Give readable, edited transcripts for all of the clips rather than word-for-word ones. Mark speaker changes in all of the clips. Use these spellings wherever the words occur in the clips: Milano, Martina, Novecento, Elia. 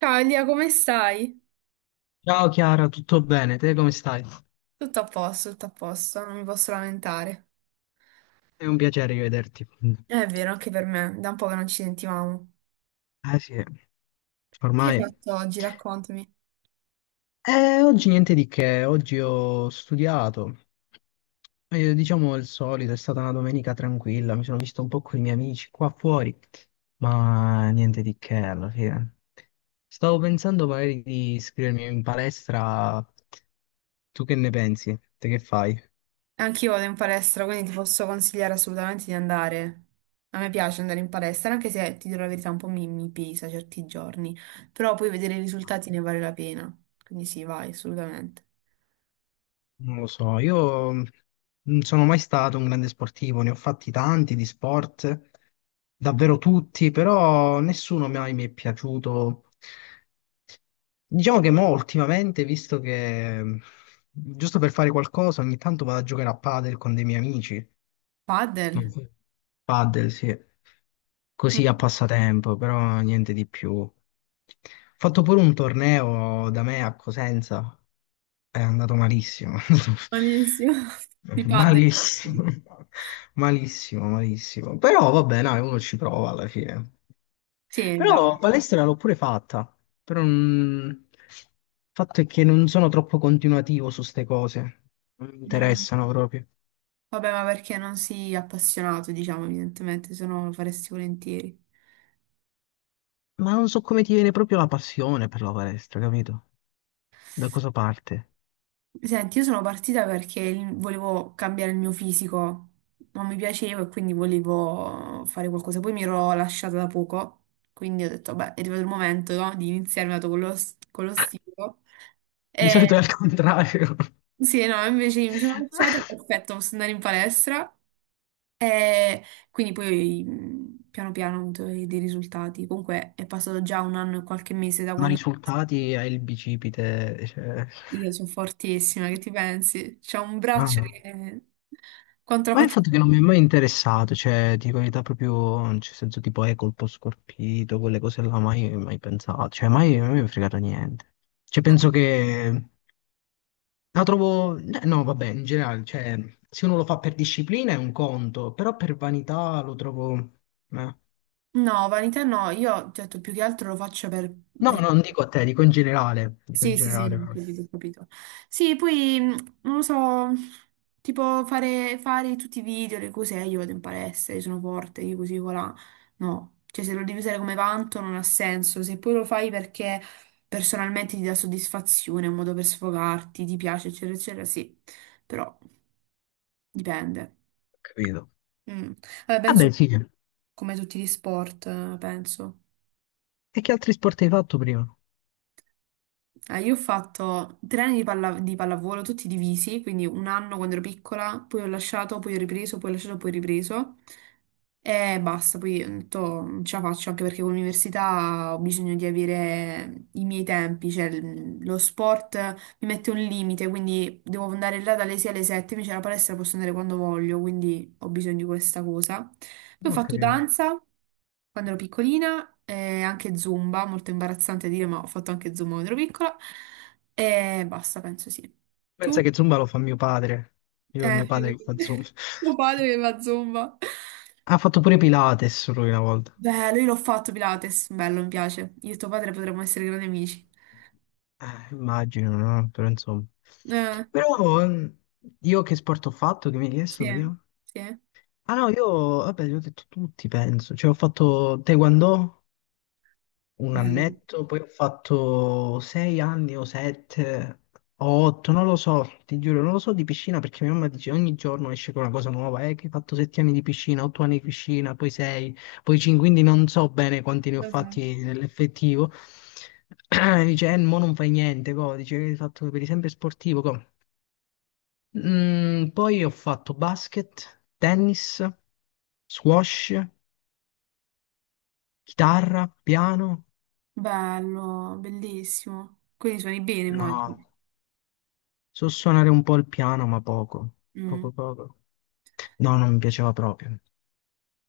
Speaker 1: Ciao Elia, come stai?
Speaker 2: Ciao Chiara, tutto bene? Te come stai?
Speaker 1: Tutto a posto, non mi posso lamentare.
Speaker 2: È un piacere rivederti.
Speaker 1: È vero, anche per me, da un po' che non ci sentivamo.
Speaker 2: Eh sì,
Speaker 1: Che hai
Speaker 2: ormai.
Speaker 1: fatto oggi? Raccontami.
Speaker 2: Oggi niente di che, oggi ho studiato. Diciamo il solito, è stata una domenica tranquilla, mi sono visto un po' con i miei amici qua fuori, ma niente di che alla fine. Stavo pensando magari di iscrivermi in palestra. Tu che ne pensi? Te che fai?
Speaker 1: Anch'io vado in palestra, quindi ti posso consigliare assolutamente di andare. A me piace andare in palestra, anche se ti dirò la verità, un po' mi pesa certi giorni, però poi vedere i risultati ne vale la pena. Quindi sì, vai, assolutamente.
Speaker 2: Non lo so, io non sono mai stato un grande sportivo, ne ho fatti tanti di sport, davvero tutti, però nessuno mai mi è piaciuto. Diciamo che mo ultimamente, visto che giusto per fare qualcosa, ogni tanto vado a giocare a padel con dei miei amici non
Speaker 1: Padel?
Speaker 2: so, padel, sì. Così a
Speaker 1: Mm.
Speaker 2: passatempo, però niente di più. Ho fatto pure un torneo da me a Cosenza. È andato malissimo.
Speaker 1: Buonissimo. Di padel.
Speaker 2: Malissimo. Malissimo, malissimo. Però vabbè, dai, uno ci prova alla fine.
Speaker 1: Sì,
Speaker 2: Però
Speaker 1: dai.
Speaker 2: palestra l'ho pure fatta. Però il fatto è che non sono troppo continuativo su ste cose. Non mi
Speaker 1: Mm.
Speaker 2: interessano proprio.
Speaker 1: Vabbè, ma perché non sei appassionato, diciamo, evidentemente, se no lo faresti volentieri.
Speaker 2: Ma non so come ti viene proprio la passione per la palestra, capito? Da cosa parte?
Speaker 1: Senti, io sono partita perché volevo cambiare il mio fisico, non mi piaceva e quindi volevo fare qualcosa. Poi mi ero lasciata da poco, quindi ho detto, beh, è arrivato il momento, no, di iniziare dato con con lo stilo.
Speaker 2: Di solito è
Speaker 1: E
Speaker 2: al contrario.
Speaker 1: sì, no, invece mi sono lasciata, perfetto, posso andare in palestra. E quindi poi piano piano ho avuto dei risultati. Comunque è passato già un anno e qualche mese da
Speaker 2: Ma
Speaker 1: quando.
Speaker 2: risultati hai il bicipite, cioè...
Speaker 1: Io sono fortissima, che ti pensi? C'ho un braccio
Speaker 2: ah.
Speaker 1: che... Quanto lo
Speaker 2: Ma il
Speaker 1: faccio?
Speaker 2: fatto che non mi è mai interessato, cioè, dico la verità proprio, nel senso tipo, colpo scorpito, quelle cose là, mai, mai pensato, cioè, mai, mai mi è fregato niente. Cioè,
Speaker 1: Eh.
Speaker 2: penso che la trovo, no, vabbè, in generale, cioè, se uno lo fa per disciplina è un conto, però per vanità lo trovo... eh.
Speaker 1: No, vanità no, io ti ho detto più che altro lo faccio per...
Speaker 2: No, no,
Speaker 1: per-
Speaker 2: non dico a te, dico in generale. Dico in
Speaker 1: Sì, sì, sì,
Speaker 2: generale,
Speaker 1: non ho
Speaker 2: proprio.
Speaker 1: capito, ho capito. Sì, poi, non lo so, tipo fare tutti i video, le cose, io vado in palestra, io sono forte, io così, voilà. No, cioè se lo devi usare come vanto non ha senso, se poi lo fai perché personalmente ti dà soddisfazione, è un modo per sfogarti, ti piace, eccetera, eccetera, sì, però dipende.
Speaker 2: Ho capito.
Speaker 1: Mm. Vabbè, penso
Speaker 2: Vabbè, sì.
Speaker 1: come tutti gli sport, penso.
Speaker 2: E che altri sport hai fatto prima?
Speaker 1: Ah, io ho fatto tre anni di, di pallavolo, tutti divisi, quindi un anno quando ero piccola, poi ho lasciato, poi ho ripreso, poi ho lasciato, poi ho ripreso. E basta, poi ho detto, non ce la faccio anche perché con l'università ho bisogno di avere i miei tempi, cioè lo sport mi mette un limite, quindi devo andare là dalle 6 alle 7, invece la palestra posso andare quando voglio, quindi ho bisogno di questa cosa. Poi ho
Speaker 2: Non ho
Speaker 1: fatto
Speaker 2: capito.
Speaker 1: danza. Quando ero piccolina, anche Zumba, molto imbarazzante dire, ma ho fatto anche Zumba quando ero piccola. E basta, penso sì.
Speaker 2: Pensa
Speaker 1: Tu?
Speaker 2: che Zumba lo fa mio padre. Io ho
Speaker 1: Eh,
Speaker 2: mio padre che fa Zumba.
Speaker 1: tuo padre che fa Zumba.
Speaker 2: Ha fatto pure Pilates lui una volta.
Speaker 1: Beh, lui l'ho fatto Pilates, bello, mi piace. Io e tuo padre potremmo essere grandi amici.
Speaker 2: Immagino, no? Però insomma.
Speaker 1: Eh,
Speaker 2: Però io che sport ho fatto che mi hai
Speaker 1: sì,
Speaker 2: chiesto prima?
Speaker 1: sì,
Speaker 2: Ah no, io, vabbè, li ho detto tutti, penso. Cioè, ho fatto Taekwondo, un
Speaker 1: bello.
Speaker 2: annetto, poi ho fatto 6 anni o sette o otto, non lo so, ti giuro, non lo so di piscina perché mia mamma dice ogni giorno esce con una cosa nuova, che hai fatto 7 anni di piscina, 8 anni di piscina, poi sei, poi cinque, quindi non so bene quanti ne ho
Speaker 1: Lo sai.
Speaker 2: fatti nell'effettivo. Dice, mo non fai niente, co. Dice che hai fatto per esempio sportivo, co. Poi ho fatto basket, tennis, squash, chitarra, piano.
Speaker 1: Bello, bellissimo. Quindi suoni bene, immagino.
Speaker 2: No. So suonare un po' il piano, ma poco,
Speaker 1: Mm.
Speaker 2: poco poco. No, non mi piaceva proprio.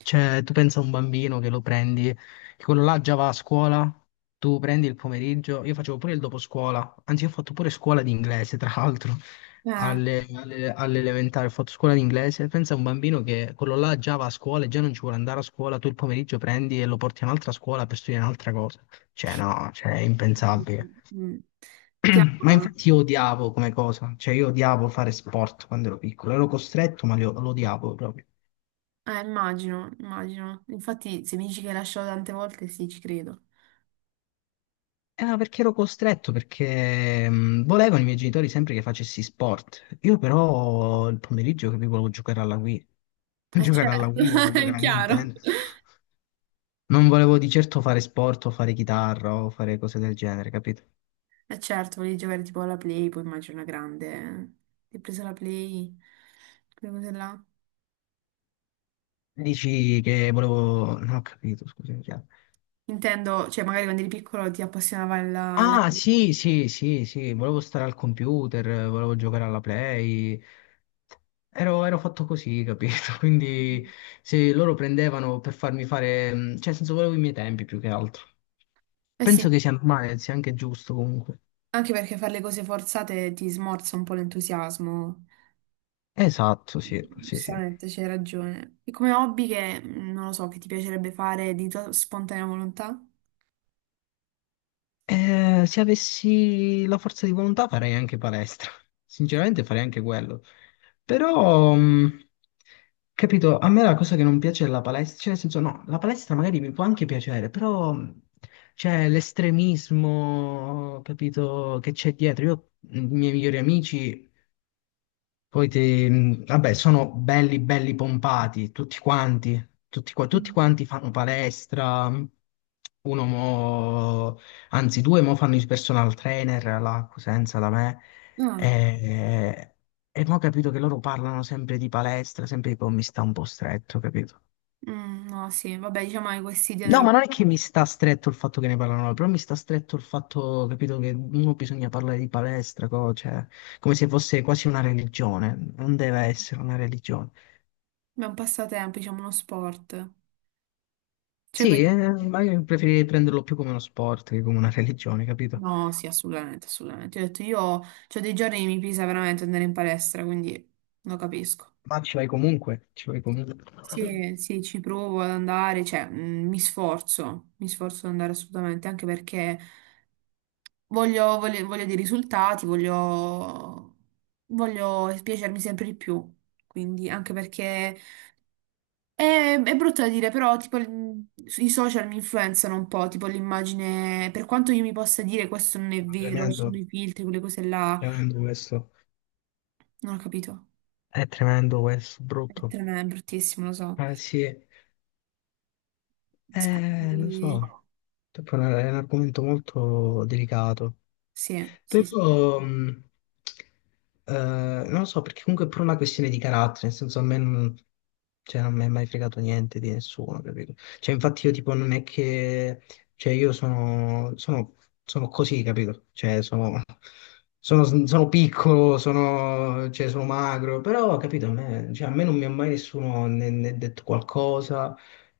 Speaker 2: Cioè, tu pensa a un bambino che lo prendi, che quello là già va a scuola, tu prendi il pomeriggio, io facevo pure il dopo scuola, anzi ho fatto pure scuola di inglese, tra l'altro,
Speaker 1: Eh,
Speaker 2: all'elementare ho fatto scuola di inglese, pensa a un bambino che quello là già va a scuola e già non ci vuole andare a scuola, tu il pomeriggio prendi e lo porti a un'altra scuola per studiare un'altra cosa. Cioè, no, cioè, è impensabile.
Speaker 1: mm. Ti
Speaker 2: Ma
Speaker 1: amo.
Speaker 2: infatti io odiavo come cosa, cioè io odiavo fare sport quando ero piccolo, ero costretto ma lo odiavo proprio.
Speaker 1: Immagino, immagino. Infatti, se mi dici che hai lasciato tante volte, sì, ci credo.
Speaker 2: Ma perché ero costretto? Perché volevano i miei genitori sempre che facessi sport. Io però il pomeriggio capivo volevo giocare alla Wii,
Speaker 1: Eh
Speaker 2: giocare alla
Speaker 1: certo,
Speaker 2: Wii, volevo
Speaker 1: è
Speaker 2: giocare a
Speaker 1: chiaro.
Speaker 2: Nintendo. Non volevo di certo fare sport o fare chitarra o fare cose del genere, capito?
Speaker 1: Eh certo, volevi giocare tipo alla Play, poi immagino una grande. Eh. Ti hai preso la Play, quelle cose là.
Speaker 2: Dici che volevo... No, ho capito, scusa.
Speaker 1: Intendo, cioè magari quando eri piccolo ti appassionava la...
Speaker 2: Ah, sì, sì, sì, sì, volevo stare al computer, volevo giocare alla Play. Ero fatto così, capito? Quindi se loro prendevano per farmi fare, cioè, nel senso, volevo i miei tempi più che altro.
Speaker 1: Eh
Speaker 2: Penso
Speaker 1: sì,
Speaker 2: che sia normale, sia anche giusto comunque.
Speaker 1: anche perché fare le cose forzate ti smorza un po' l'entusiasmo.
Speaker 2: Esatto, sì, sì, sì.
Speaker 1: Giustamente, c'hai ragione. E come hobby che, non lo so, che ti piacerebbe fare di tua spontanea volontà?
Speaker 2: Se avessi la forza di volontà farei anche palestra. Sinceramente farei anche quello. Però, capito, a me la cosa che non piace della palestra, cioè nel senso no, la palestra magari mi può anche piacere, però c'è l'estremismo, capito, che c'è dietro. Io, i miei migliori amici poi ti, vabbè, sono belli, belli pompati, tutti quanti, tutti
Speaker 1: Mm.
Speaker 2: quanti fanno palestra, uno mo, anzi due mo fanno il personal trainer alla Cosenza da me,
Speaker 1: Ah.
Speaker 2: e, e mo ho capito che loro parlano sempre di palestra, sempre di, "Oh, mi sta un po' stretto, capito?
Speaker 1: Mm, no, sì, vabbè, diciamo che questa idea
Speaker 2: No, ma
Speaker 1: della...
Speaker 2: non è che mi sta stretto il fatto che ne parlano loro, però mi sta stretto il fatto, capito, che uno bisogna parlare di palestra, cioè, come se fosse quasi una religione, non deve essere una religione.
Speaker 1: è un passatempo, diciamo uno sport. Cioè,
Speaker 2: Sì, ma io preferirei prenderlo più come uno sport che come una religione, capito?
Speaker 1: No, sì, assolutamente, assolutamente. Ho detto, io c'ho dei giorni che mi pesa veramente andare in palestra, quindi lo capisco.
Speaker 2: Ma ci vai comunque, ci vai comunque.
Speaker 1: Sì, sì, ci provo ad andare, cioè, mi sforzo ad andare assolutamente, anche perché voglio dei risultati, voglio, voglio piacermi sempre di più. Quindi, anche perché... è brutto da dire, però tipo i social mi influenzano un po', tipo l'immagine, per quanto io mi possa dire questo non è
Speaker 2: Ma
Speaker 1: vero, ci sono
Speaker 2: tremendo,
Speaker 1: i filtri, quelle cose là,
Speaker 2: tremendo questo.
Speaker 1: non ho capito.
Speaker 2: È tremendo questo,
Speaker 1: È
Speaker 2: brutto.
Speaker 1: tremendo, è bruttissimo, lo so.
Speaker 2: Eh sì, lo
Speaker 1: Quindi,
Speaker 2: so, tipo, è un argomento molto delicato.
Speaker 1: sì, sì, sì. Ha
Speaker 2: Però, non lo so, perché comunque è pure una questione di carattere, nel senso a me non, cioè, non mi è mai fregato niente di nessuno, capito? Cioè, infatti io tipo non è che, cioè io sono, sono, sono, così, capito? Cioè, sono piccolo, sono, cioè, sono magro, però, capito, a me, cioè, a me non mi ha mai nessuno né detto qualcosa,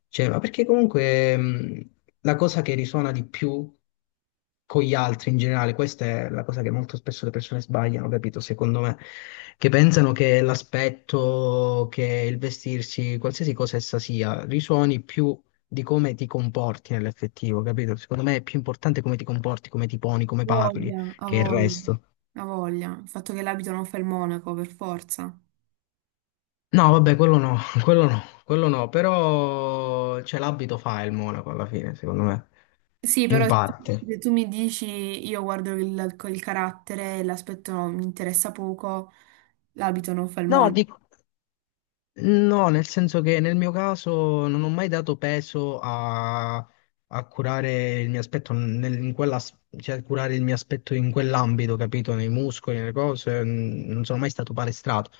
Speaker 2: cioè, ma perché comunque la cosa che risuona di più con gli altri in generale, questa è la cosa che molto spesso le persone sbagliano, capito? Secondo me, che pensano che l'aspetto, che il vestirsi, qualsiasi cosa essa sia, risuoni più di come ti comporti nell'effettivo, capito? Secondo me è più importante come ti comporti, come ti poni, come parli,
Speaker 1: voglia, ha
Speaker 2: che il
Speaker 1: voglia,
Speaker 2: resto.
Speaker 1: ha voglia. Il fatto che l'abito non fa il monaco, per forza.
Speaker 2: No, vabbè, quello no, quello no, però cioè, l'abito fa il monaco alla fine, secondo me,
Speaker 1: Sì,
Speaker 2: in
Speaker 1: però
Speaker 2: parte.
Speaker 1: se tu mi dici io guardo il carattere, l'aspetto mi interessa poco, l'abito non fa il
Speaker 2: No,
Speaker 1: monaco.
Speaker 2: no, nel senso che nel mio caso non ho mai dato peso a, curare il mio aspetto, in quella, cioè a curare il mio aspetto in quell'ambito, capito? Nei muscoli, nelle cose, non sono mai stato palestrato.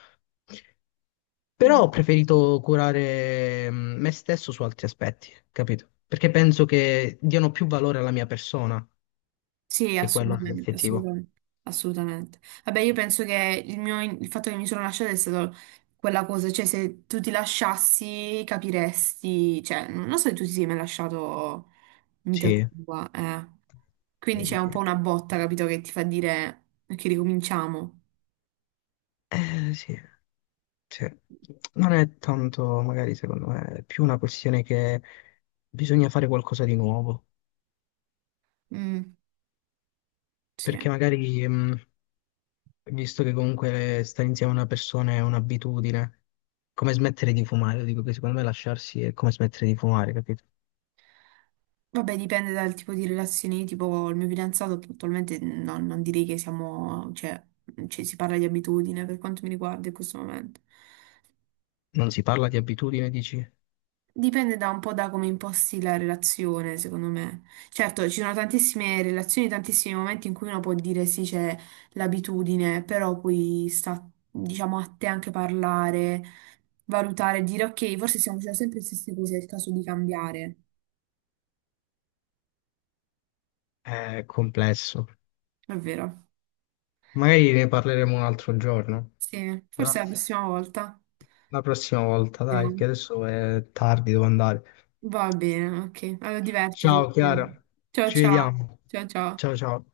Speaker 2: Però
Speaker 1: Mm.
Speaker 2: ho preferito curare me stesso su altri aspetti, capito? Perché penso che diano più valore alla mia persona,
Speaker 1: Sì,
Speaker 2: che quello è
Speaker 1: assolutamente,
Speaker 2: l'effettivo.
Speaker 1: assolutamente, assolutamente. Vabbè, io penso che il fatto che mi sono lasciata è stato quella cosa, cioè se tu ti lasciassi capiresti, cioè non lo so se tu ti sei mai lasciato vita
Speaker 2: Sì,
Speaker 1: tua, eh. Quindi
Speaker 2: direi
Speaker 1: c'è
Speaker 2: di
Speaker 1: un
Speaker 2: sì.
Speaker 1: po' una botta, capito, che ti fa dire che ricominciamo.
Speaker 2: Sì. Cioè, non è tanto, magari secondo me, è più una questione che bisogna fare qualcosa di nuovo,
Speaker 1: Mm, sì.
Speaker 2: perché magari, visto che comunque stare insieme a una persona è un'abitudine, come smettere di fumare, dico che secondo me lasciarsi è come smettere di fumare, capito?
Speaker 1: Vabbè, dipende dal tipo di relazioni, tipo il mio fidanzato attualmente non direi che siamo, cioè, cioè, si parla di abitudine per quanto mi riguarda in questo momento.
Speaker 2: Non si parla di abitudine, dici?
Speaker 1: Dipende da un po' da come imposti la relazione, secondo me. Certo, ci sono tantissime relazioni, tantissimi momenti in cui uno può dire sì, c'è l'abitudine, però poi sta, diciamo, a te anche parlare, valutare, dire ok, forse stiamo facendo sempre le stesse cose, è il caso di cambiare.
Speaker 2: È complesso.
Speaker 1: È vero.
Speaker 2: Magari ne parleremo un altro giorno,
Speaker 1: Sì,
Speaker 2: va?
Speaker 1: forse la prossima volta.
Speaker 2: La prossima volta, dai,
Speaker 1: Vediamo.
Speaker 2: che adesso è tardi, devo andare.
Speaker 1: Va bene, ok. Allora divertiti. Va
Speaker 2: Ciao Chiara,
Speaker 1: bene. Ciao
Speaker 2: ci
Speaker 1: ciao.
Speaker 2: vediamo.
Speaker 1: Ciao ciao.
Speaker 2: Ciao ciao.